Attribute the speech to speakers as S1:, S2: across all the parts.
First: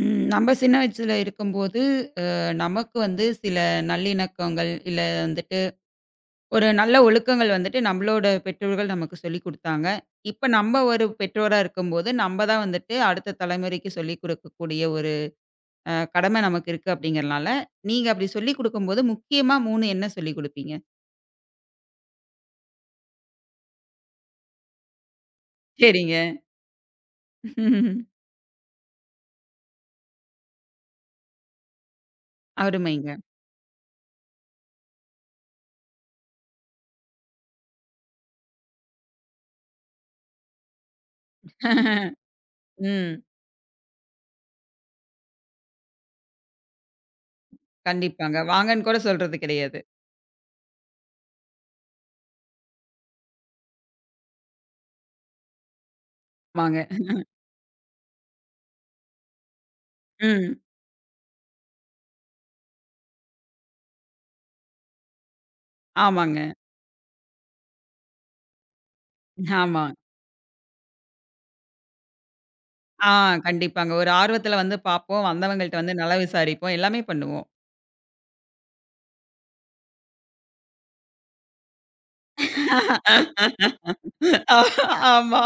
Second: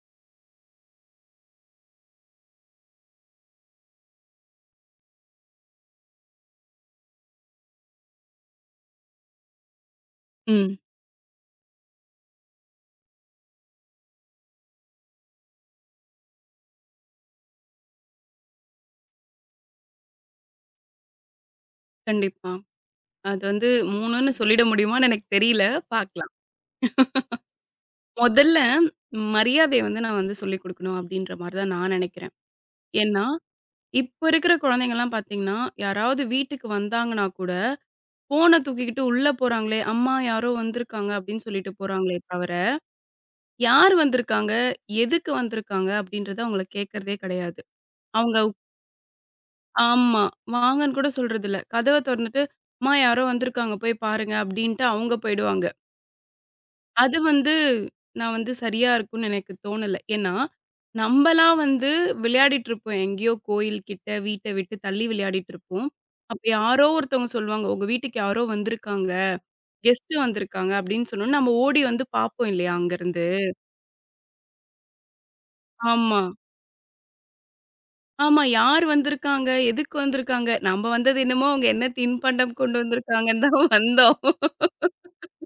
S1: ம். நம்ம சின்ன வயசுல இருக்கும்போது, அ நமக்கு வந்து சில நல்லிணக்கங்கள், இல்ல வந்துட்டு ஒரு நல்ல ஒழுக்கங்கள் வந்துட்டு நம்மளோட பெற்றோர்கள் நமக்கு சொல்லிக் குடுத்தாங்க. இப்ப
S2: ம்.
S1: நம்ம ஒரு பெற்றோரா இருக்கும்போது, நம்ம தான் வந்துட்டு அடுத்த தலைமுறைக்கு சொல்லிக் குடுக்கக்கூடிய ஒரு கடமை நமக்கு இருக்கு அப்படிங்கிறனால, நீங்க அப்படி சொல்லிக் குடுக்கும்போது முக்கியமா 3 என்ன சொல்லிக் குடுப்பீங்க?
S2: கண்டிப்பா. அது வந்து 3ன்னு சொல்லிட முடியுமான்னு எனக்கு தெரியல.
S1: சரிங்க.
S2: பார்க்கலாம்.
S1: ம்.
S2: முதல்ல மரியாதைய வந்து நான் வந்து சொல்லிக் குடுக்கணும் அப்டின்ற மாரி தான் நான் நெனைக்கிறேன்.
S1: அருமைங்க.
S2: ஏன்னா, இப்ப இருக்கிற குழந்தைங்கலாம் பார்த்தீங்கன்னா, யாராவது வீட்டுக்கு வந்தாங்கன்னா கூட, ஃபோன தூக்கிக்கிட்டு உள்ள போறாங்களே, "அம்மா யாரோ வந்திருக்காங்க" அப்டின்னு சொல்லிட்டு போறாங்களே தவிர,
S1: ம்.
S2: யார் வந்திருக்காங்க? எதுக்கு வந்திருக்காங்க? அப்டின்றத அவங்கள கேட்கறதே கிடையாது. அவங்க
S1: கண்டிப்பாங்க. வாங்கன்னு கூட சொல்றது கிடையாது.
S2: ஆமா. வாங்கன்னு கூட சொல்றதில்ல. கதவ தொறந்துட்டு, "அம்மா யாரோ வந்திருக்காங்க போய் பாருங்க" அப்டின்ட்டு அவங்க போயிடுவாங்க.
S1: ஆமாங்க.
S2: அது வந்து நான் வந்து சரியா இருக்கும்னு எனக்கு தோணல. ஏன்னா,
S1: ம்.
S2: நம்பலாம் வந்து விளையாடிட்டு இருப்போம். எங்கேயோ கோயில் கிட்ட, வீட்ட விட்டு தள்ளி விளையாடிட்டு இருப்போம்.
S1: ஆமாங்க.
S2: அப்ப யாரோ ஒருத்தவங்க சொல்லுவாங்க, "உங்க வீட்டுக்கு யாரோ வந்திருக்காங்க.
S1: ஆமா.
S2: கெஸ்ட் வந்திருக்காங்க" அப்படின்னு சொன்னோனே, நம்ம ஓடி வந்து பார்ப்போம் இல்லையா
S1: ஆ,
S2: அங்கருந்து.
S1: கண்டிப்பாங்க. ஒரு ஆர்வத்துல வந்து பார்ப்போம். வந்தவங்கள்ட்ட வந்து
S2: ஆமா,
S1: நலம் விசாரிப்போம். எல்லாமே பண்ணுவோம்.
S2: ஆமா. யார் வந்திருக்காங்க? எதுக்கு வந்திருக்காங்க? நம்ம வந்தது என்னமோ, அவங்க என்ன தின்பண்டம் கொண்டு வந்திருக்காங்கன்னு தான் வந்தோம்.
S1: ஆ. ஆமா.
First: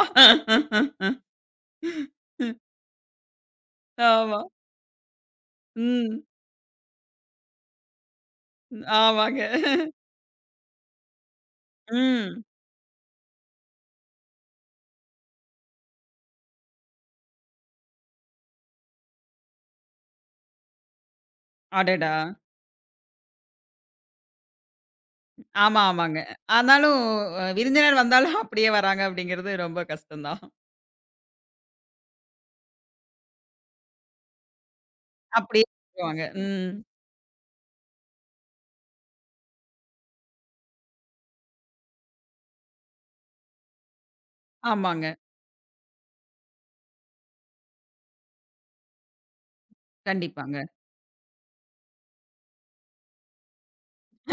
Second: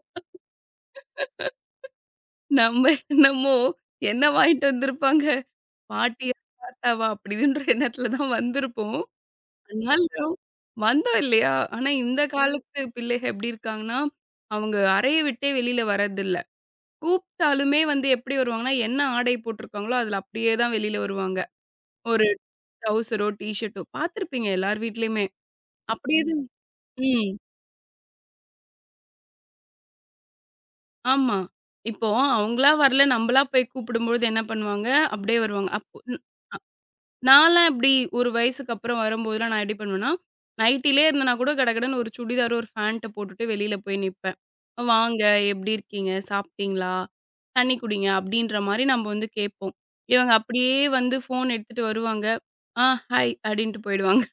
S2: நம்ம என்னமோ, என்ன
S1: ஆமா.
S2: வாங்கிட்டு வந்திருப்பாங்க?
S1: ம்.
S2: பாட்டியா? தாத்தாவா? அப்படி இப்படின்ற எண்ணத்துல தான் வந்திருப்போம்.
S1: ஆமாங்க.
S2: நல்ல வந்தோம் இல்லையா? ஆனா இந்த
S1: ம்.
S2: காலத்து பிள்ளைக எப்படி இருக்காங்கன்னா, அவங்க அறைய விட்டே வெளியில வரதில்ல. கூப்பிட்டாலுமே வந்து எப்படி வருவாங்கன்னா, என்ன ஆடை போட்டிருக்காங்களோ அதில அப்படியே தான் வெளியில வருவாங்க.
S1: அடடா!
S2: ஒரு ட்ரவுசரோ, டீஷர்ட்டோ பார்த்துருப்பீங்க எல்லார் வீட்லயுமே.
S1: ஆமா, ஆமாங்க.
S2: அப்படியே தான்.
S1: ஆனாலும்
S2: ம்.
S1: விருந்தினர் வந்தாலும் அப்படியே வராங்க அப்படிங்கிறது ரொம்ப கஷ்டம் தான்.
S2: ஆமா. இப்போ அவங்களா வரல நம்மளா போய் கூப்பிடும்பொழுது என்ன பண்ணுவாங்க, அப்படியே
S1: அப்படியே
S2: வருவாங்க. அப்போ
S1: வருவாங்க. ம்.
S2: நான்லாம் இப்டி ஒரு வயசுக்கு அப்புறம் வரும்போதெல்லாம் நான் எப்டி பண்ணுவேன்னா, நைட்டிலே இருந்தேன்னா கூட கடகடன்னு ஒரு சுடிதாரும், ஒரு ஃபேண்ட்ட போட்டுட்டு வெளில போய் நிப்பேன்.
S1: ஆமாங்க.
S2: "வாங்க, எப்டி இருக்கீங்க? சாப்ட்டீங்களா? தண்ணி குடிங்க" அப்டின்ற மாரி நம்ம வந்து கேட்போம். இவங்க
S1: கண்டிப்பாங்க.
S2: அப்டியே வந்து ஃபோன் எடுத்துட்டு வருவாங்க. "ஆ ஹாய்" அப்டின்ட்டு போயிடுவாங்க.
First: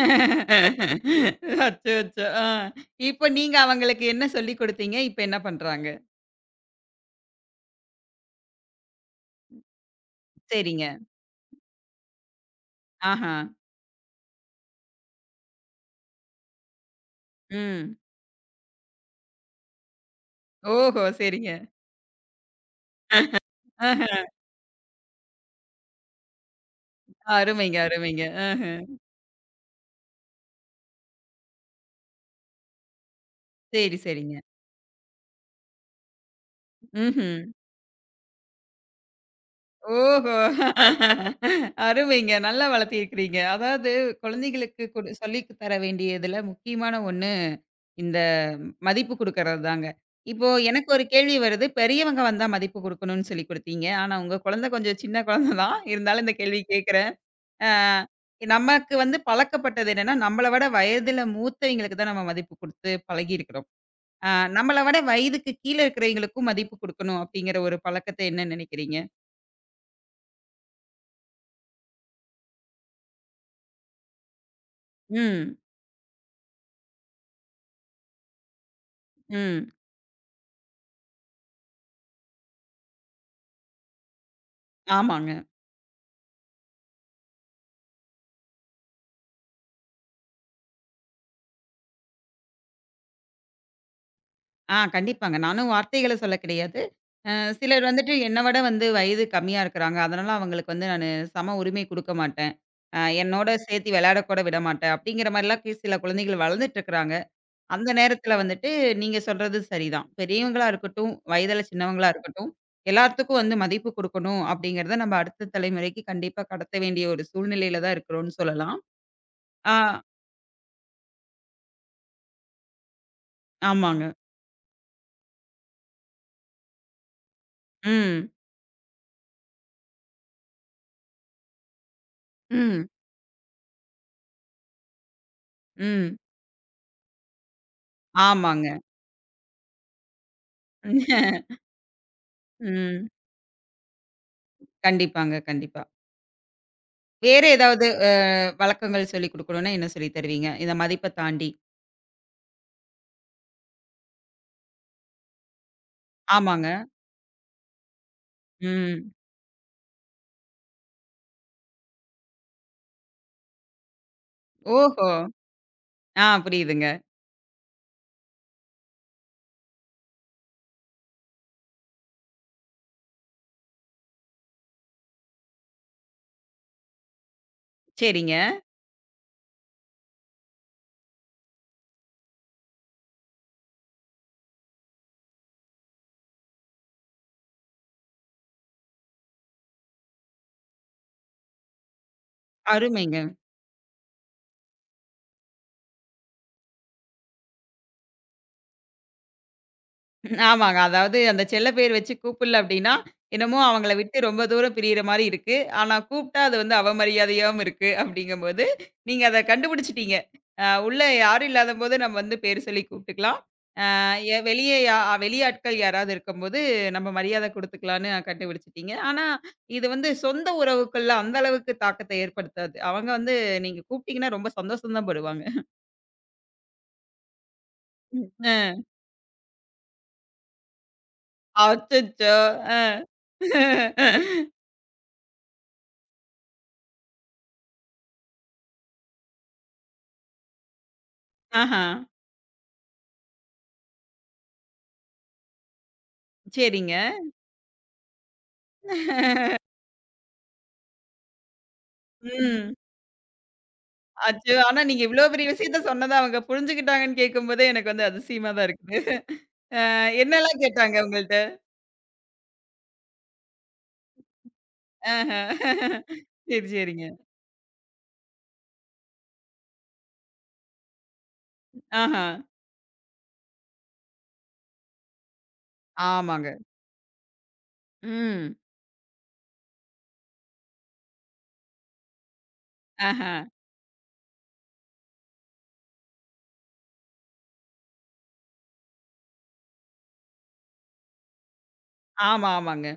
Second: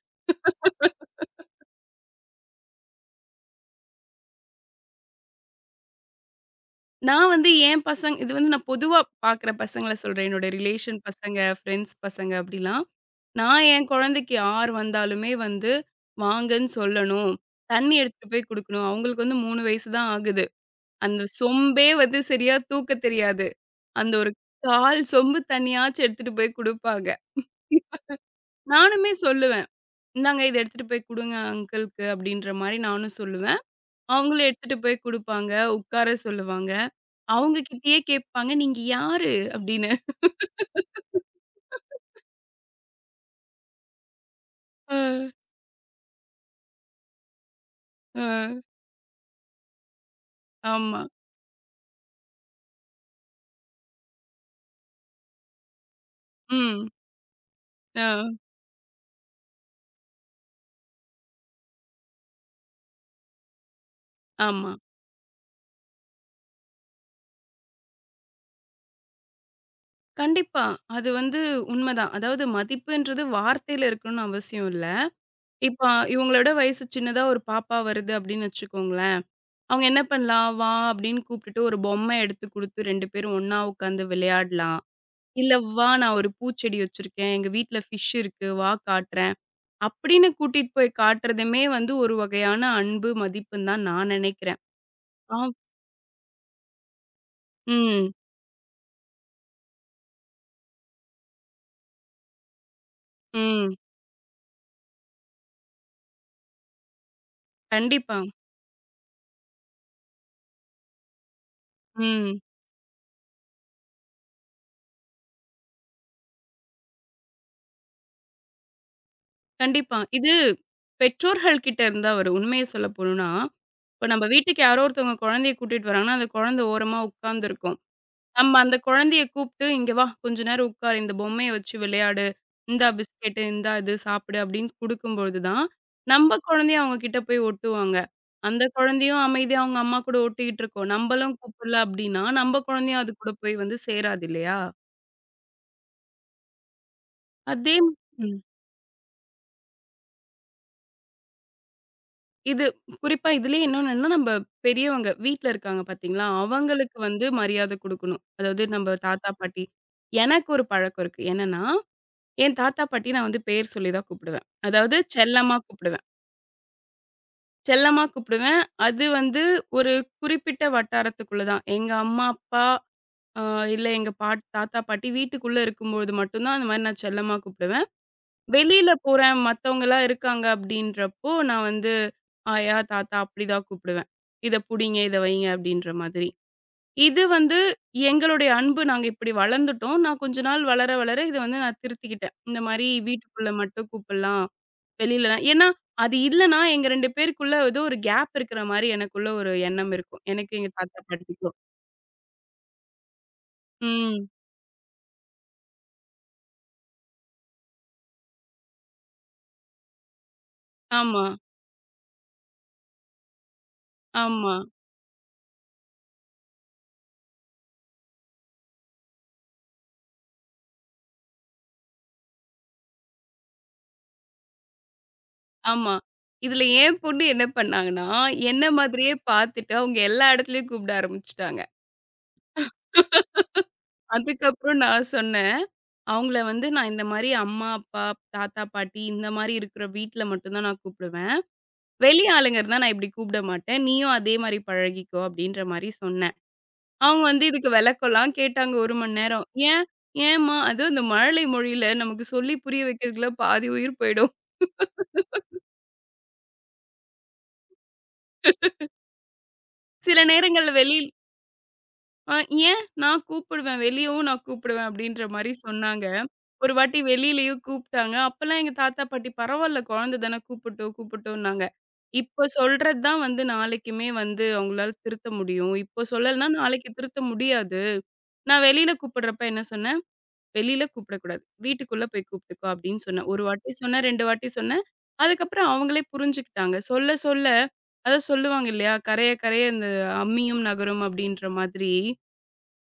S1: அச்சோ! அச்சோ! ஆ. இப்ப நீங்க அவங்களுக்கு என்ன சொல்லிக் குடுத்தீங்க? இப்ப என்ன பண்றாங்க?
S2: நான் வந்து என் பசங்க இது வந்து நான் பொதுவா பார்க்குற பசங்கள சொல்றேன். என்னோட
S1: சரிங்க.
S2: ரிலேஷன் பசங்க, ஃப்ரெண்ட்ஸ் பசங்க அப்படிலாம்.
S1: ஆஹா.
S2: நான் என் குழந்தைக்கு யார் வந்தாலுமே வந்து வாங்கன்னு சொல்லணும்.
S1: ம்.
S2: தண்ணி எடுத்துட்டு போய் குடுக்கணும். அவங்களுக்கு வந்து 3 வயசு தான் ஆகுது.
S1: ஓஹோ!
S2: அந்த
S1: சரிங்க. ஆஹ.
S2: சொம்பே வந்து சரியா தூக்கத் தெரியாது. அந்த ஒரு கால் சொம்பு தண்ணியாச்சும் எடுத்துட்டு போய் குடுப்பாங்க.
S1: அருமைங்க, அருமைங்க. ஆஹ.
S2: நானுமே சொல்லுவேன். "இந்தாங்க இத எடுத்துட்டு போய் குடுங்க அங்கிள்க்கு" அப்படின்ற மாரி நானும் சொல்லுவேன்.
S1: சரி, சரிங்க.
S2: அவங்களும் எடுத்துட்டு போய் குடுப்பாங்க. உட்கார சொல்லுவாங்க.
S1: ம்ஹ்ம்.
S2: அவங்க கிட்டயே கேட்பாங்க, "நீங்க யாரு?" அப்படின்னு.
S1: ஓஹோ! அருமைங்க. நல்லா வளர்த்திருக்கிறீங்க. அதாவது குழந்தைகளுக்கு
S2: அ.
S1: சொல்லி தர வேண்டியதுல முக்கியமான ஒண்ணு, இந்த
S2: அ
S1: மதிப்பு குடுக்கறது தாங்க. இப்போ எனக்கு
S2: ஆமா.
S1: ஒரு கேள்வி வருது. பெரியவங்க வந்தா மதிப்பு குடுக்கணும்னு சொல்லி குடுத்தீங்க. ஆனா உங்க குழந்தை கொஞ்சம் சின்ன குழந்தை தான். இருந்தாலும் இந்த கேள்வி
S2: ம்.
S1: கேட்கிறேன். ஆ,
S2: அ
S1: நமக்கு வந்து பழக்கப்பட்டது என்னன்னா, நம்மள விட வயதுல மூத்தவங்களுக்கு தான் நம்ம மதிப்பு குடுத்து பழகியிருக்கிறோம். அ
S2: ஆமா.
S1: நம்மள விட வயதுக்கு கீழ இருக்கிறவைங்களுக்கும் மதிப்பு குடுக்கணும் அப்படிங்கிற ஒரு பழக்கத்த என்ன நினைக்கிறீங்க?
S2: கண்டிப்பா. அது வந்து உண்மதான். அதாவது மதிப்புன்றது வார்த்தையில இருக்கணும்னு அவசியம் இல்ல.
S1: ம்,
S2: இப்ப இவங்களோட வயசு சின்னதா ஒரு பாப்பா வருது அப்படின்னு வச்சுக்கோங்களேன்.
S1: ம்.
S2: அவங்க என்ன பண்ணலாம்? "வா" அப்படின்னு கூப்பிட்டுட்டு ஒரு பொம்மை எடுத்து குடுத்து 2 பேரும் ஒண்ணா உட்காந்து விளையாடலாம்.
S1: ஆமாங்க.
S2: இல்ல, "வா நான் ஒரு பூச்செடி வச்சிருக்கேன். எங்க வீட்ல ஃபிஷ் இருக்கு. வா காட்டுறேன்." அப்படின்னு கூட்டிட்டு போய் காட்டுறதுமே வந்து ஒரு வகையான அன்பு, மதிப்புன்னு தான் நான் நினைக்கிறேன்.
S1: ஆ, கண்டிப்பாங்க. நானும் வார்த்தைகள சொல்ல கிடையாது. அ சிலர்
S2: ம்,
S1: வந்துட்டு என்ன விட வந்து வயது கம்மியா இருக்கிறாங்க. அதனால அவங்களுக்கு வந்து சம உரிமை குடுக்க மாட்டேன். என்னோட
S2: ம்.
S1: சேர்த்து விளையாட கூட விட மாட்டேன். அப்படிங்கிற மாரிலாம் சில குழந்தைகள் வளர்ந்துட்டு இருக்கிறாங்க. அந்த
S2: கண்டிப்பா.
S1: நேரத்துல வந்துட்டு நீங்க சொல்றது சரிதான். பெரியவங்களா இருக்கட்டும், வயதுல சின்னவங்களா
S2: ம்.
S1: இருக்கட்டும், எல்லாத்துக்கும் வந்து மதிப்பு குடுக்கணும் அப்படிங்கிறத நம்ம அடுத்த தலைமுறைக்கு கண்டிப்பா கடத்த வேண்டிய ஒரு சூழ்நிலையில தான் இருக்கிறோம்னு சொல்லலாம். ஆ.
S2: கண்டிப்பா. இது பெற்றோர்கள் கிட்ட இருந்தா வரும். உண்மைய சொல்ல போணும்னா,
S1: ஆமாங்க.
S2: இப்ப நம்ம வீட்டுக்கு யாரோ ஒருத்தவங்க குழந்தைய கூட்டிட்டு வராங்கன்னா, அந்த குழந்தை ஓரமா உட்கார்ந்துருக்கும்.
S1: ம்.
S2: நம்ம அந்த குழந்தைய கூப்ட்டு, "இங்க வா, கொஞ்ச நேரம் உட்காரு. இந்த பொம்மைய வச்சு விளையாடு.
S1: ம்.
S2: இந்தா பிஸ்கெட்டு, இந்தா இது சாப்பிடு" அப்படின்னு குடுக்கும்பொழுது தான்,
S1: ம்.
S2: நம்ம குழந்தைய அவங்க கிட்ட போய் ஒட்டுவாங்க. அந்த
S1: ஆமாங்க.
S2: குழந்தையும் அமைதியா அவங்க அம்மா கூட ஒட்டிக்கிட்டு இருக்கும். நம்பளும் கூப்பிடல அப்படின்னா, நம்ம குழந்தையும்
S1: ம்.
S2: அது கூட போய் வந்து சேராது இல்லையா?
S1: கண்டிப்பாங்க, கண்டிப்பா. வேற
S2: அதே
S1: ஏதாவது
S2: ம்.
S1: வழக்கங்கள் சொல்லிக் குடுக்கணும்னா என்ன சொல்லி தருவீங்க? இந்த மதிப்ப தாண்டி.
S2: இது குறிப்பா இதுலயே இன்னொன்னு என்னன்னா, நம்ப பெரியவங்க வீட்ல இருக்காங்க பார்த்தீங்களா?
S1: ஆமாங்க.
S2: அவங்களுக்கு வந்து மரியாதை குடுக்கணும். அதாவது நம்ப
S1: ம்.
S2: தாத்தா, பாட்டி. எனக்கு ஒரு பழக்கம் இருக்கு. என்னன்னா, என் தாத்தா, பாட்டி நான் வந்து பேர் சொல்லி தான் கூப்பிடுவேன். அதாவது
S1: ஓஹோ!
S2: செல்லமா கூப்பிடுவேன்.
S1: ஆ, புரியுதுங்க.
S2: செல்லமா கூப்பிடுவேன். அது வந்து ஒரு குறிப்பிட்ட வட்டாரத்துக்குள்ள தான். எங்க அம்மா, அப்பா, அ இல்ல எங்க பாட் தாத்தா, பாட்டி வீட்டுக்குள்ள இருக்கும்பொழுது மட்டும் தான் அந்த மாரி நான் செல்லமா கூப்பிடுவேன்.
S1: சரிங்க.
S2: வெளியில போறேன், மத்தவங்கலாம் இருக்காங்க அப்படின்றப்போ, நான் வந்து ஆயா, தாத்தா அப்படிதான் கூப்பிடுவேன். "இத புடிங்க, இத வைங்க" அப்படின்ற மாதிரி. இது வந்து எங்களுடைய அன்பு. நாங்க இப்படி வளர்ந்துட்டோம். நான் கொஞ்ச நாள் வளர, வளர இத வந்து நான் திருத்திக்கிட்டேன். இந்த மாரி
S1: அருமைங்க.
S2: வீட்டுக்குள்ள மட்டும் கூப்பிடலாம். வெளியிலலாம் ஏன்னா, அது இல்லன்னா எங்க 2 பேருக்குள்ள ஏதோ ஒரு கேப் இருக்கிற மாரி எனக்குள்ள ஒரு எண்ணம் இருக்கும். எனக்கு எங்க
S1: ஆமாங்க.
S2: தாத்தா,
S1: அதாவது அந்த
S2: பாட்டிக்கும்.
S1: செல்ல பேர் வச்சு கூப்பிடல அப்படின்னா, என்னமோ அவங்கள விட்டு
S2: ம்.
S1: ரொம்ப தூரம் பிரியிற மாரி இருக்கு. ஆனா கூப்பிட்டா அது வந்து அவமரியாதையாவும் இருக்கு அப்படிங்கும்போது, நீங்க அத கண்டுபிடிச்சுட்டீங்க. உள்ள
S2: ஆமா,
S1: யாரும் இல்லாதபோது நம்ம வந்து பேர் சொல்லி கூப்பிட்டுக்கலாம். அ எ
S2: ஆமா.
S1: வெளியே யா வெளியாட்கள் யாராவது இருக்கும்போது நம்ம மரியாதை குடுத்துக்கலான்னு கண்டுபிடிச்சுட்டீங்க. ஆனா இது வந்து சொந்த உறவுக்குள்ள அந்த அளவுக்கு தாக்கத்தை ஏற்படுத்தாது. அவங்க வந்து நீங்க கூப்பிட்டீங்கன்னா ரொம்ப சந்தோஷம் தான் படுவாங்க.
S2: ஆமா. இதுல என் பொண்ணு என்ன பண்ணாங்கன்னா, என்ன
S1: அ
S2: மாதிரியே பார்த்துட்டு அவங்க எல்லா இடத்துலயும் கூப்பிட ஆரம்பிச்சுட்டாங்க.
S1: அச்சச்சோ! அ.
S2: அதுக்கப்புறம் நான் சொன்னேன், "அவங்கள வந்து நான் இந்த மாரி அம்மா, அப்பா, தாத்தா, பாட்டி இந்த மாரி இருக்கிற வீட்ல மட்டும் தான் நான் கூப்பிடுவேன்.
S1: ஆஹா.
S2: வெளி ஆளுங்க இருந்தா நான் இப்படி கூப்பிட மாட்டேன். நீயும் அதே மாரி பழகிக்கோ" அப்படின்ற மாரி சொன்னேன்.
S1: சரிங்க.
S2: அவங்க வந்து இதுக்கு விளக்கம்லாம் கேட்டாங்க 1 மணி நேரம். "ஏன்? ஏம்மா?" அதுவும் இந்த மழலை மொழியில நமக்கு சொல்லி
S1: ம்.
S2: புரிய வைக்கிறதுக்குள்ள பாதி உயிர் போயிடும்.
S1: அச்சோ! ஆனா நீங்க இவ்ளோ பெரிய விஷயத்த சொன்னத அவங்க புரிஞ்சுக்கிட்டாங்கன்னு கேட்கும்போதே எனக்கு வந்து அதிசயமா தான் இருக்குது. அ
S2: சில
S1: என்னலாம்
S2: நேரங்கள்ல
S1: கேட்டாங்க
S2: வெளி
S1: உங்கள்ட்ட?
S2: ஆ ஏன்? நான் கூப்பிடுவேன். வெளியவும் நான் கூப்பிடுவேன் அப்படின்ற மாரி
S1: ஆஹ.
S2: சொன்னாங்க.
S1: சரி,
S2: ஒரு வாட்டி
S1: சரிங்க.
S2: வெளியிலயும் கூப்பிட்டாங்க. அப்பலாம் எங்க தாத்தா, பாட்டி பரவால்ல குழந்தை தானே கூப்பிட்டும், கூப்பிட்டும்னாங்க.
S1: ஆஹா.
S2: இப்ப சொல்றது தான் வந்து நாளைக்குமே வந்து அவங்களால திருத்த முடியும். இப்போ
S1: ஆமாங்க.
S2: சொல்லலனா நாளைக்கு திருத்த முடியாது.
S1: ம்.
S2: நான் வெளியில கூப்பிடுறப்ப என்ன சொன்னேன், "வெளியில கூப்பிடக்கூடாது. வீட்டுக்குள்ள போய் கூப்பிட்டுக்கோ" அப்படின்னு சொன்னேன்.
S1: ஆஹா.
S2: ஒரு வாட்டி சொன்னேன், 2 வாட்டி சொன்னேன். அதுக்கப்புறம் அவங்களே புரிஞ்சுக்கிட்டாங்க. சொல்ல சொல்ல அதான் சொல்லுவாங்க இல்லையா? "கரைய கரைய இந்த அம்மியும் நகரும்" அப்படின்ற மாதிரி.
S1: ஆமா, ஆமாங்க.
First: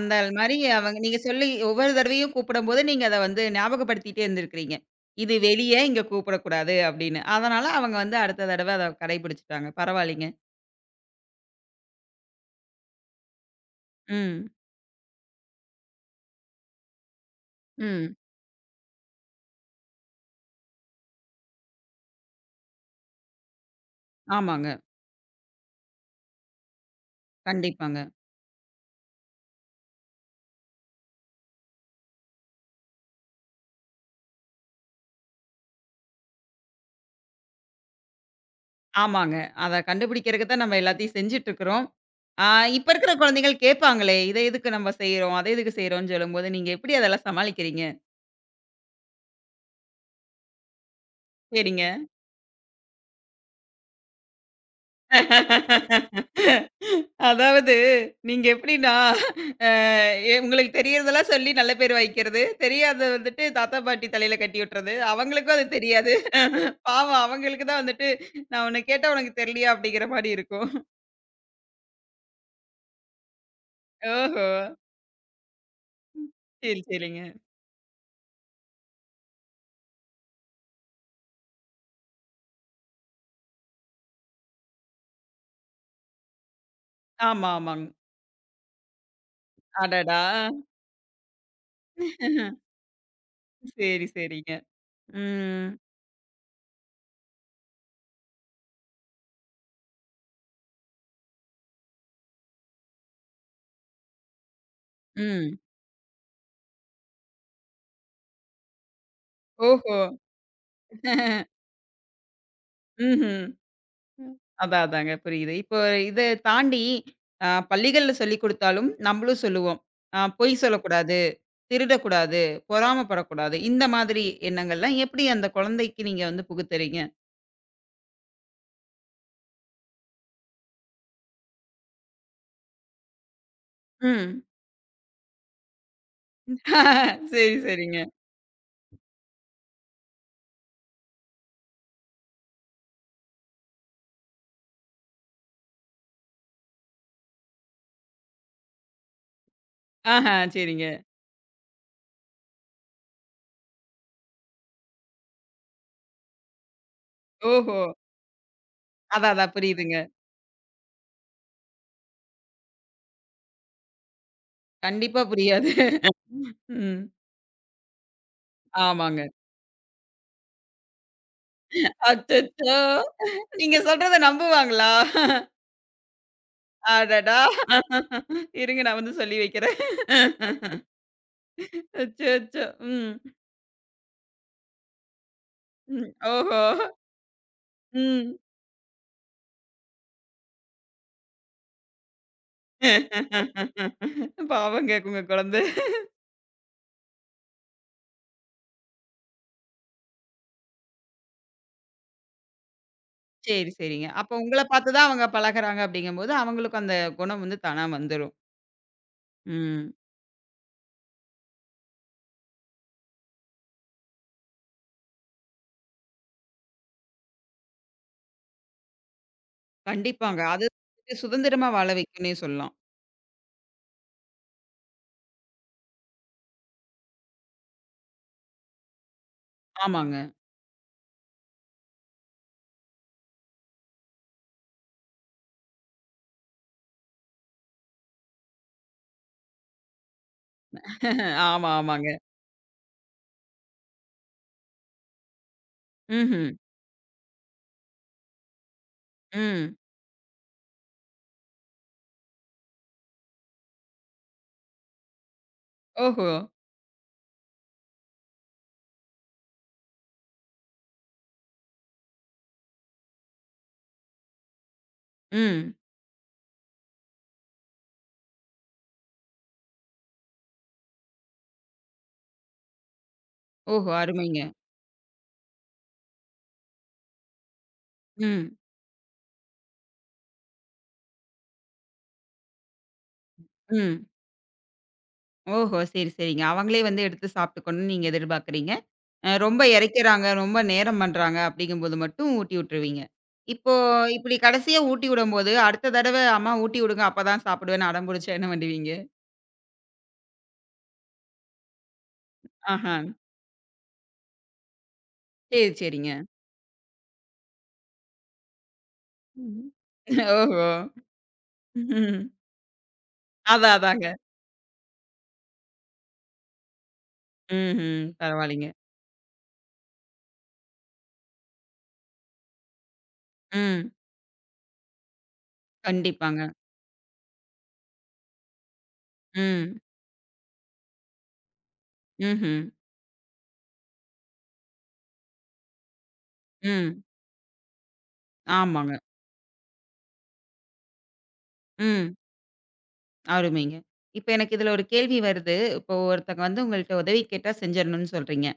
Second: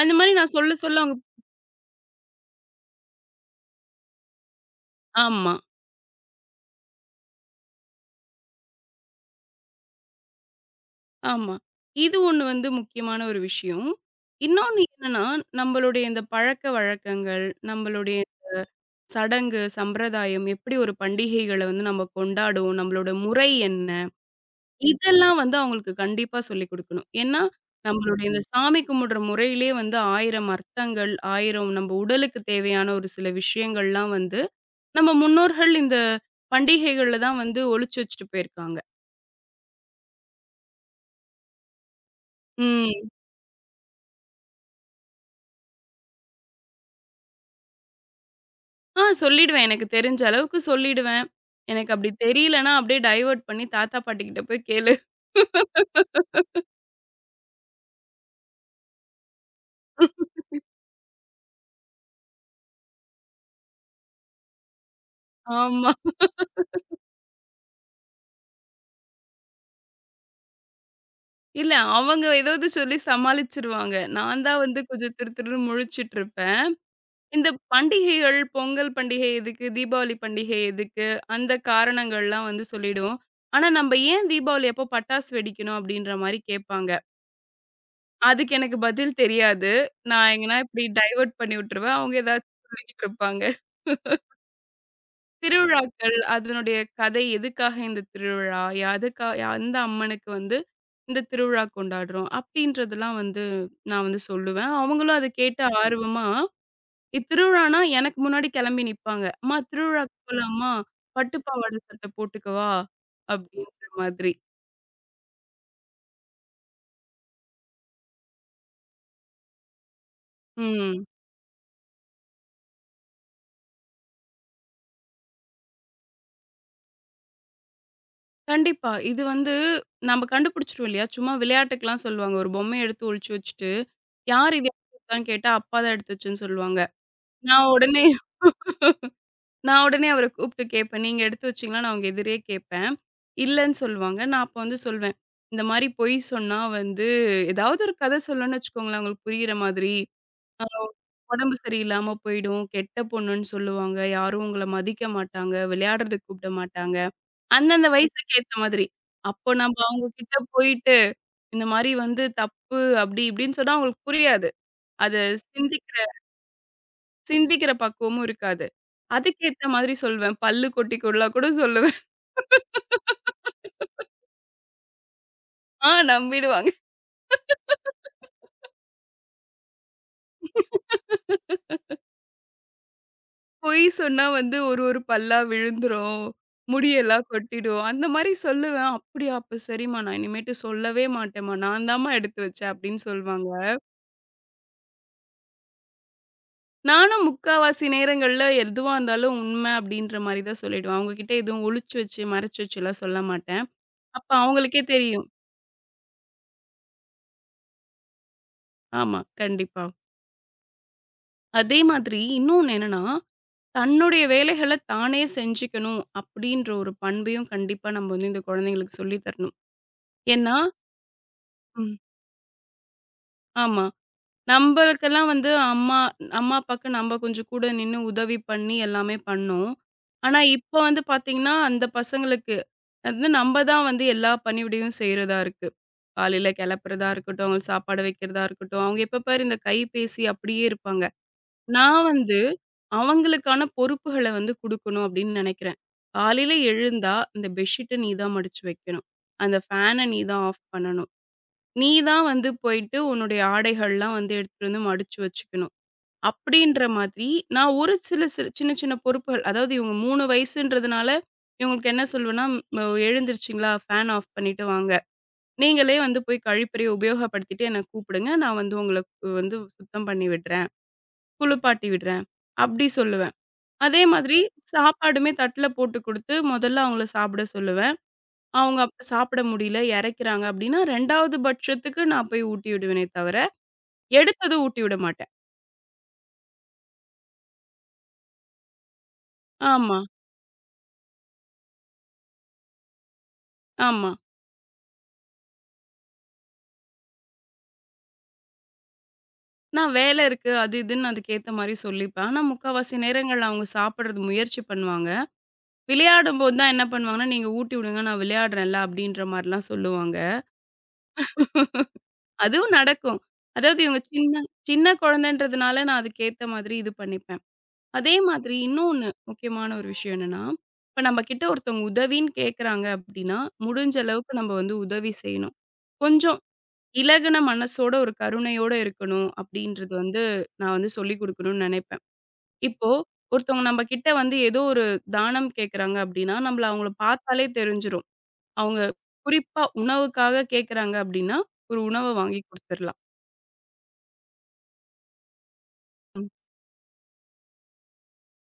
S2: அந்த மாரி நான்
S1: மாரி
S2: சொல்ல
S1: அவங்க
S2: சொல்ல அவங்க
S1: நீங்க சொல்லி ஒவ்வொரு தடவையும் கூப்பிடும்போது நீங்க அத வந்து ஞாபகப்படுத்திட்டே இருந்திருக்கிறீங்க. இது
S2: ஆமா,
S1: வெளிய இங்க கூப்பிடக்கூடாது அப்படின்னு. அதனால அவங்க வந்து அடுத்த தடவ அத கடைபிடிச்சுட்டாங்க. பரவாயில்லைங்க.
S2: ஆமா. இது ஒண்ணு வந்து முக்கியமான ஒரு விஷயம்.
S1: ம்.
S2: இன்னொன்னு என்னன்னா, நம்மளுடைய இந்த பழக்கவழக்கங்கள்,
S1: ம்.
S2: நம்மளுடைய சடங்கு, சம்பிரதாயம் எப்படி ஒரு பண்டிகைகள வந்து நம்ம கொண்டாடுவோம், நம்மளோட முறை என்ன?
S1: ஆமாங்க.
S2: இதெல்லாம் வந்து அவங்களுக்கு கண்டிப்பா சொல்லிக் குடுக்கணும். ஏன்னா,
S1: கண்டிப்பாங்க.
S2: நம்மளுடைய இந்த சாமி கும்பிடுற முறையிலேயே வந்து 1000 அர்த்தங்கள், 1000 நம்ம உடலுக்கு தேவையான ஒரு சில விஷயங்கள்லாம் வந்து, நம்ம முன்னோர்கள் இந்த பண்டிகைகள்ல தான் வந்து ஒளிச்சு வச்சுட்டு போயிருக்காங்க.
S1: ஆமாங்க. அத கண்டுபிடிக்கிறக்கு தான் நம்ம எல்லாத்தையும் செஞ்சுட்டுருக்குறோம். ஆ, இப்ப
S2: ம்.
S1: இருக்கிற குழந்தைகள் கேட்பாங்களே, இத எதுக்கு நம்ம செய்றோம்? அத எதுக்கு செய்றோம்ன்னு சொல்லும்போது, நீங்க எப்படி அதெல்லாம் சமாளிக்கிறீங்க?
S2: ஆ சொல்லிடுவேன். எனக்கு தெரிஞ்ச அளவுக்கு சொல்லிடுவேன்.
S1: சரிங்க.
S2: எனக்கு அப்படி தெரியலன்னா, அப்படியே டைவர்ட் பண்ணி தாத்தா, பாட்டிகிட்ட போய் கேளு.
S1: அதாவது நீங்க எப்படின்னா, அ உங்களுக்கு தெரியறதெல்லாம் சொல்லி நல்ல பேர் வாங்கிக்கிறது. தெரியாதத வந்துட்டு தாத்தா, பாட்டி தலையில கட்டி விட்டுறது. அவங்களுக்கும் அது
S2: ஆமா.
S1: தெரியாது. பாவம் அவங்களுக்கு தான் வந்துட்டு, "நான் உன்ன கேட்டா உனக்கு தெரியலையா?" அப்படிங்கிற மாரி இருக்கும்.
S2: இல்ல அவங்க ஏதாவது சொல்லி சமாளிச்சுருவாங்க. நான்
S1: ஓஹோ!
S2: தான் வந்து கொஞ்சம் திரு திருன்னு முழிச்சுட்டுருப்பேன்.
S1: சரி, சரிங்க.
S2: இந்த பண்டிகைகள், பொங்கல் பண்டிகை எதுக்கு? தீபாவளி பண்டிகை எதுக்கு? அந்த காரணங்கள்லாம் வந்து சொல்லிடுவோம். ஆனா, நம்ப ஏன் தீபாவளி அப்போ பட்டாசு வெடிக்கணும்? அப்படின்ற மாரி கேட்பாங்க.
S1: ஆமா, ஆமாங்க.
S2: அதுக்கு எனக்கு பதில் தெரியாது.
S1: அடடா!
S2: நான் எங்கன்னா இப்படி டைவர்ட் பண்ணி விட்டுருவேன். அவங்க ஏதாச்சும் சொல்லிக்கிட்டு இருப்பாங்க.
S1: சரி, சரிங்க. ம்.
S2: திருவிழாக்கள், அதனுடைய கதை எதுக்காக இந்த திருவிழா? எதுக்கா எந்த அம்மனுக்கு வந்து இந்த திருவிழா கொண்டாடுறோம்? அப்படின்றதெல்லாம் வந்து நான் வந்து சொல்லுவேன். அவங்களும் அத
S1: ம்.
S2: கேட்டு ஆர்வமா, இத்திருவிழான்னா எனக்கு முன்னாடி கிளம்பி நிப்பாங்க. "அம்மா
S1: ஓஹோ!
S2: திருவிழாக்கு போலாமா? பட்டு பாவாடை சட்டை போட்டுக்கவா?"
S1: ம்ஹ்ம்.
S2: அப்படின்ற மாதிரி.
S1: அதான் அதாங்க புரியுது. இப்போ இத தாண்டி பள்ளிகள்ல சொல்லிக் குடுத்தாலும் நம்மளும் சொல்லுவோம். பொய்
S2: ம்.
S1: சொல்லக்கூடாது, திருடக்கூடாது, பொறாமப்படக்கூடாது. இந்த மாதிரி எண்ணங்கள்லாம் எப்படி அந்த குழந்தைக்கு நீங்க வந்து புகுத்துறீங்க?
S2: கண்டிப்பா. இது வந்து நம்ம கண்டுபிடிச்சுருவோம் இல்லையா? சும்மா விளையாட்டுக்குலாம் சொல்லுவாங்க. ஒரு பொம்மைய எடுத்து ஒளிச்சு வச்சுட்டு,
S1: ம்.
S2: "யார் இது எடுத்து வச்சான்னு?" கேட்டா, "அப்பா தான் எடுத்து வச்சேன்னு" சொல்லுவாங்க.
S1: சரி,
S2: நான்
S1: சரிங்க.
S2: உடனே நான் உடனே அவர கூப்பிட்டு கேட்பேன். "நீங்க எடுத்து வச்சீங்களா?" நான் அவங்க எதிரே கேட்பேன். இல்லன்னு சொல்லுவாங்க. நான் அப்ப வந்து சொல்வேன். இந்த மாரி பொய் சொன்னா வந்து ஏதாவது ஒரு கதை சொல்லணும்னு வச்சுக்கோங்களேன், அவங்களுக்கு புரியிற மாதிரி.
S1: ஆஹா,
S2: அ
S1: சரிங்க.
S2: உடம்பு சரியில்லாம போயிடும், கெட்ட பொண்ணுன்னு சொல்லுவாங்க, யாரும் உங்கள மதிக்க மாட்டாங்க, விளையாடுறதுக்கு கூப்பிட மாட்டாங்க.
S1: ஓஹோ!
S2: அந்தந்த வயசுக்கு ஏத்த மாதிரி.
S1: அதான்
S2: அப்போ
S1: அதான்
S2: நம்ம
S1: புரியுதுங்க.
S2: அவங்க கிட்ட போயிட்டு, இந்த மாரி வந்து தப்பு, அப்படி இப்படின்னு சொன்னா அவங்களுக்கு புரியாது. அத
S1: கண்டிப்பா புரியாது.
S2: சிந்திக்கிற
S1: ம்.
S2: சிந்திக்கிற பக்குவமும் இருக்காது.
S1: ஆமாங்க.
S2: அதுக்கேத்த மாதிரி சொல்வேன். பல்லு கொட்டிக்கொள்ளா கூட சொல்லுவேன்.
S1: அச்சச்சோ! நீங்க சொல்றத நம்புவாங்களா?
S2: ஆ நம்பிடுவாங்க.
S1: அடடா! இருங்க நான் வந்து சொல்லி வைக்கிறேன். அச்சச்சோ! ம்.
S2: பொய் சொன்னா வந்து ஒரு ஒரு பல்லா
S1: ம்.
S2: விழுந்துரும்.
S1: ஓஹோ!
S2: முடியெல்லாம் கொட்டிடும். அந்த மாரி
S1: ம்.
S2: சொல்லுவேன். "அப்படியா? அப்ப சரிம்மா. நான் இனிமேட்டு சொல்லவே மாட்டேம்மா. நான் தாம்மா எடுத்து வச்சேன்" அப்படின்னு சொல்வாங்க.
S1: பாவங்க உங்க குழந்தை.
S2: நானும் முக்காவாசி நேரங்கள்ல எதுவா இருந்தாலும் உண்மை அப்படின்ற மாரி தான் சொல்லிடுவேன். அவங்க கிட்ட எதுவும் ஒளிச்சு வச்சு, மறைச்சு வச்சுலாம் சொல்ல மாட்டேன்.
S1: சரி, சரிங்க.
S2: அப்ப
S1: அப்ப உங்கள
S2: அவங்களுக்கே
S1: பார்த்து தான்
S2: தெரியும்.
S1: அவங்க பழகுறாங்க அப்படிங்கும்போது, அவங்களுக்கும் அந்த குணம் வந்து தானா வந்துரும்.
S2: ஆமா, கண்டிப்பா.
S1: ம்.
S2: அதே மாதிரி இன்னொன்னு என்னன்னா தன்னுடைய வேலைகள தானே செஞ்சுக்கணும் அப்படின்ற ஒரு பண்பையும் கண்டிப்பா நம்ம வந்து இந்த குழந்தைங்களுக்கு சொல்லி தரணும்.
S1: கண்டிப்பாங்க.
S2: ஏன்னா
S1: அது சுதந்திரமா வாழ
S2: ம்.
S1: வைக்கும்னே சொல்லலாம்.
S2: ஆமா. நம்பளுக்கெல்லாம் வந்து அம்மா அம்மா, அப்பாக்கு நம்ம கொஞ்சம் கூட நின்னு உதவி பண்ணி எல்லாமே பண்ணோம்.
S1: ஆமாங்க.
S2: ஆனா, இப்ப வந்து பாத்தீங்கன்னா, அந்த பசங்களுக்கு வந்து நம்ம தான் வந்து எல்லா பணிவிடையும் செய்றதா இருக்கு. காலையில கிளப்புறதா இருக்கட்டும், அவங்களுக்கு சாப்பாடு வைக்கிறதா இருக்கட்டும், அவங்க எப்ப பாரு இந்த கைபேசி அப்படியே இருப்பாங்க.
S1: ஆமா,
S2: நான்
S1: ஆமாங்க.
S2: வந்து அவங்களுக்கான பொறுப்புகள வந்து குடுக்கணும் அப்படின்னு நெனைக்கிறேன்.
S1: ம்ஹ்ம்.
S2: காலையில எழுந்தா, இந்த பெட்ஷீட்ட நீ தான் மடிச்சு வைக்கணும். அந்த
S1: ம்.
S2: ஃபேன நீ தான் ஆஃப் பண்ணணும். நீ தான் வந்து போயிட்டு உன்னுடைய ஆடைகள்லாம் வந்து எடுத்துட்டு வந்து மடிச்சு வச்சுக்கணும்.
S1: ஓஹோ!
S2: அப்படின்ற மாதிரி நான் ஒரு சில சில சின்ன சின்ன பொறுப்புகள் அதாவது இவங்க 3 வயசுன்றதுனால இவங்களுக்கு என்ன சொல்லுவேன்னா, "ம எழுந்திருச்சுங்களா? ஃபேன் ஆஃப் பண்ணிட்டு வாங்க.
S1: ம்.
S2: நீங்களே வந்து போய் கழிப்பறைய உபயோகப்படுத்திட்டு என்ன கூப்பிடுங்க. நான் வந்து உங்களுக்கு வந்து சுத்தம் பண்ணி விடுறேன். குளிப்பாட்டி விடுறேன்." அப்படி சொல்லுவேன்.
S1: ஓஹோ!
S2: அதே
S1: அருமைங்க.
S2: மாதிரி சாப்பாடுமே தட்டுல போட்டு குடுத்து, முதல்ல அவங்கள சாப்பிட சொல்லுவேன்.
S1: ம்.
S2: அவங்க அப்ப சாப்பிட முடியல, இரைக்கிறாங்க அப்படின்னா, 2வது பட்சத்துக்கு நான் போய் ஊட்டி விடுவேனே தவிர,
S1: ம்.
S2: எடுத்ததும் ஊட்டி விட மாட்டேன்.
S1: ஓஹோ! சரி, சரிங்க. அவங்களே வந்து எடுத்து சாப்பிட்டுக்கணும்னு நீங்க எதிர்பார்க்குறீங்க. ரொம்ப
S2: ஆமா,
S1: இறைக்கிறாங்க, ரொம்ப நேரம் பண்றாங்க அப்படிங்கும்போது மட்டும் ஊட்டி விட்டுருவீங்க. இப்போ
S2: ஆமா.
S1: இப்படி கடைசியா ஊட்டி விடும்போது, அடுத்த தடவ அம்மா ஊட்டி விடுங்க அப்பதான் சாப்பிடுவேன்னு அடம்புடிச்சா என்ன பண்ணுவீங்க?
S2: நான் வேலை இருக்கு, அது இதுன்னு அதுக்கேத்த மாரி சொல்லிப்பேன். ஆனா,
S1: ஆஹா.
S2: முக்காவாசி நேரங்கள்ல அவங்க சாப்பிடுறது முயற்சி பண்ணுவாங்க.
S1: சரி, சரிங்க.
S2: விளையாடும்போது தான் என்ன பண்ணுவாங்கன்னா, "நீங்க ஊட்டி விடுங்க, நான் விளையாடுறேன்ல" அப்படின்ற மாரிலாம்
S1: ம்.
S2: சொல்லுவாங்க.
S1: ஓஹோ! ம்.
S2: அதுவும் நடக்கும்.
S1: அதான்
S2: அதாவது இவங்க
S1: அதாங்க.
S2: சின்ன சின்ன குழந்தைன்றதுனால நான் அதுக்கேத்த மாதிரி இது பண்ணிப்பேன்.
S1: ம்ஹ்ம்.
S2: அதே மாதிரி
S1: பரவாயில்லைங்க.
S2: இன்னொன்னு முக்கியமான ஒரு விஷயம் என்னன்னா, இப்ப நம்ம கிட்ட ஒருத்தவங்க உதவின்னு கேட்கறாங்க அப்படின்னா,
S1: ம்.
S2: முடிஞ்ச அளவுக்கு நம்ம வந்து உதவி செய்யணும். கொஞ்சம்
S1: கண்டிப்பாங்க.
S2: இலகுன மனசோட, ஒரு கருணையோட இருக்கணும்
S1: ம்.
S2: அப்படின்றது வந்து நான் வந்து சொல்லிக் குடுக்கணும்னு நெனைப்பேன்.
S1: ம்ஹ்ம்.
S2: இப்போ ஒருத்தவங்க நம்ம கிட்ட வந்து ஏதோ ஒரு தானம் கேட்கறாங்க அப்படின்னா, நம்மள அவங்கள
S1: ம்.
S2: பார்த்தாலே தெரிஞ்சிரும். அவங்க
S1: ஆமாங்க.
S2: குறிப்பா உணவுக்காக கேட்கறாங்க அப்படின்னா, ஒரு உணவ
S1: ம்.
S2: வாங்கி குடுத்துரலாம்.
S1: அருமைங்க. இப்ப எனக்கு இதுல ஒரு கேள்வி வருது. இப்போ ஒருத்தங்க வந்து உங்கள்ட்ட உதவி கேட்டா செஞ்சிரணும்னு சொல்றீங்க.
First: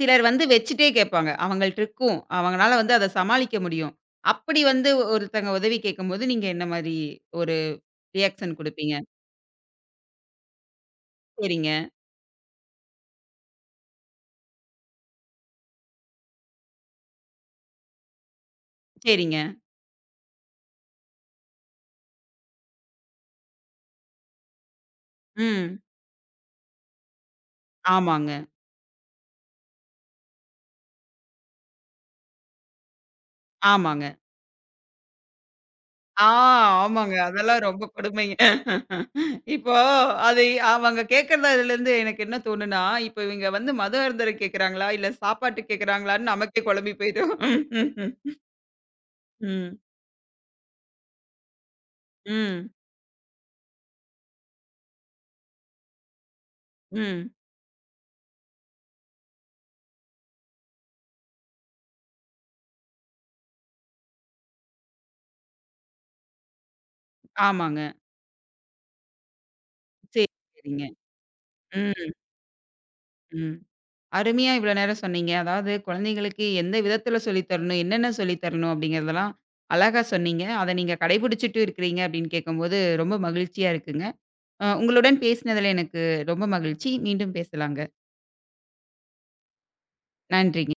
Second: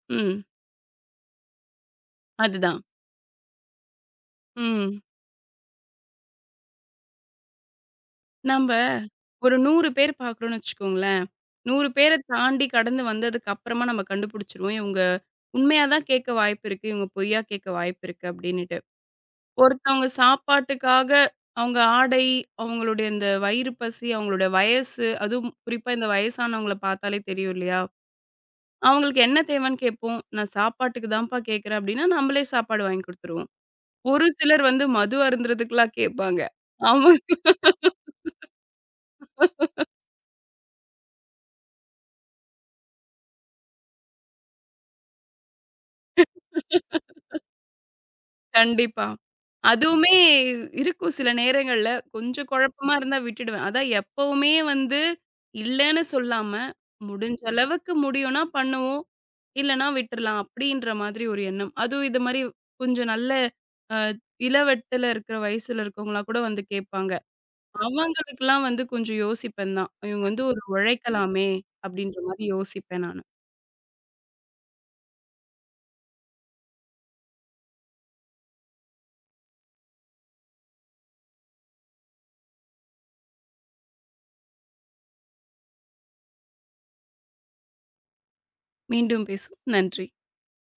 S1: சிலர்
S2: ம்.
S1: வந்து வச்சுட்டே கேட்பாங்க. அவங்கள்ட்ட இருக்கும். அவங்கனால
S2: அதுதான்.
S1: வந்து அத சமாளிக்க முடியும். அப்படி வந்து
S2: ம்.
S1: ஒருத்தங்க உதவி கேட்கும்போது, நீங்க என்ன மாரி ஒரு ரியாக்ஷன்
S2: நம்ப
S1: குடுப்பீங்க?
S2: ஒரு 100 பேர் பாக்குறோம்னு வச்சுக்கோங்களேன்.
S1: சரிங்க,
S2: 100 பேர தாண்டி கடந்து வந்ததுக்கு அப்புறமா நம்ம கண்டுபிடிச்சுருவோம். இவங்க உண்மையா தான் கேட்க வாய்ப்பு இருக்கு. இவங்க பொய்யா கேட்க வாய்ப்பு இருக்கு அப்டின்னுட்டு.
S1: சரிங்க.
S2: ஒருத்தவங்க சாப்பாட்டுக்காக அவங்க ஆடை, அவங்களுடைய இந்த வயிறு பசி, அவங்களுடைய வயசு, அதுவும்
S1: ம்.
S2: குறிப்பா இந்த வயசானவங்கள பார்த்தாலே தெரியும் இல்லையா?
S1: ஆமாங்க,
S2: அவங்களுக்கு என்ன தேவைன்னு கேட்போம். நான் சாப்பாட்டுக்கு தான்ப்பா கேட்கிறேன் அப்டின்னா, நம்மளே சாப்பாடு வாங்கி குடுத்துருவோம்.
S1: ஆமாங்க.
S2: ஒரு சிலர் வந்து மது அருந்துறதுக்குலாம்
S1: ஆ,
S2: கேட்பாங்க. அவங்க
S1: ஆமாங்க. அதெல்லாம் ரொம்ப கொடுமைங்க. இப்போ அது அவங்க கேட்கறதுலருந்து எனக்கு என்ன தோணும்னா, இப்போ இவங்க வந்து மது அருந்தர கேட்கறாங்களா? இல்ல சாப்பாட்டுக்கு கேட்கறாங்களான்னு நமக்கே குழம்பி போயிடும்.
S2: கண்டிப்பா.
S1: ம், ம்,
S2: அதுவுமே இருக்கும் சில நேரங்கள்ல. கொஞ்சம்
S1: ம்,
S2: குழப்பமா இருந்தா விட்டுடுவேன். அதான் எப்பவுமே வந்து இல்லன்னு சொல்லாம,
S1: ம்.
S2: முடிஞ்ச அளவுக்கு முடியும்னா பண்ணுவோம். இல்லன்னா விட்டுறலாம். அப்படின்ற மாதிரி ஒரு எண்ணம். அதுவும் இது மாரி கொஞ்சம் நல்ல அ இளவட்டல இருக்கிற வயசுல இருக்கவங்களா கூட வந்து கேட்பாங்க.
S1: ஆமாங்க.
S2: அவங்களுக்கெல்லாம் வந்து கொஞ்சம் யோசிப்பேன் தான். இவங்க
S1: சரி,
S2: வந்து ஒரு
S1: சரிங்க.
S2: உழைக்கலாமே!
S1: ம்,
S2: அப்படின்ற மாரி யோசிப்பேன் நானு.
S1: ம். அருமையா இவ்வளோ நேரம் சொன்னீங்க. அதாவது குழந்தைங்களுக்கு எந்த விதத்தில சொல்லி தரணும், என்னென்ன சொல்லி தரணும் அப்படிங்கிறதெல்லாம் அழகா சொன்னீங்க. அத நீங்க கடைபிடிச்சுட்டு இருக்கிறீங்க அப்படின்னு கேட்கும்போது ரொம்ப மகிழ்ச்சியா இருக்குங்க. உங்களுடன் பேசினதில எனக்கு ரொம்ப மகிழ்ச்சி. மீண்டும் பேசலாங்க.
S2: மீண்டும் பேசுவோம். நன்றி.
S1: நன்றிங்க.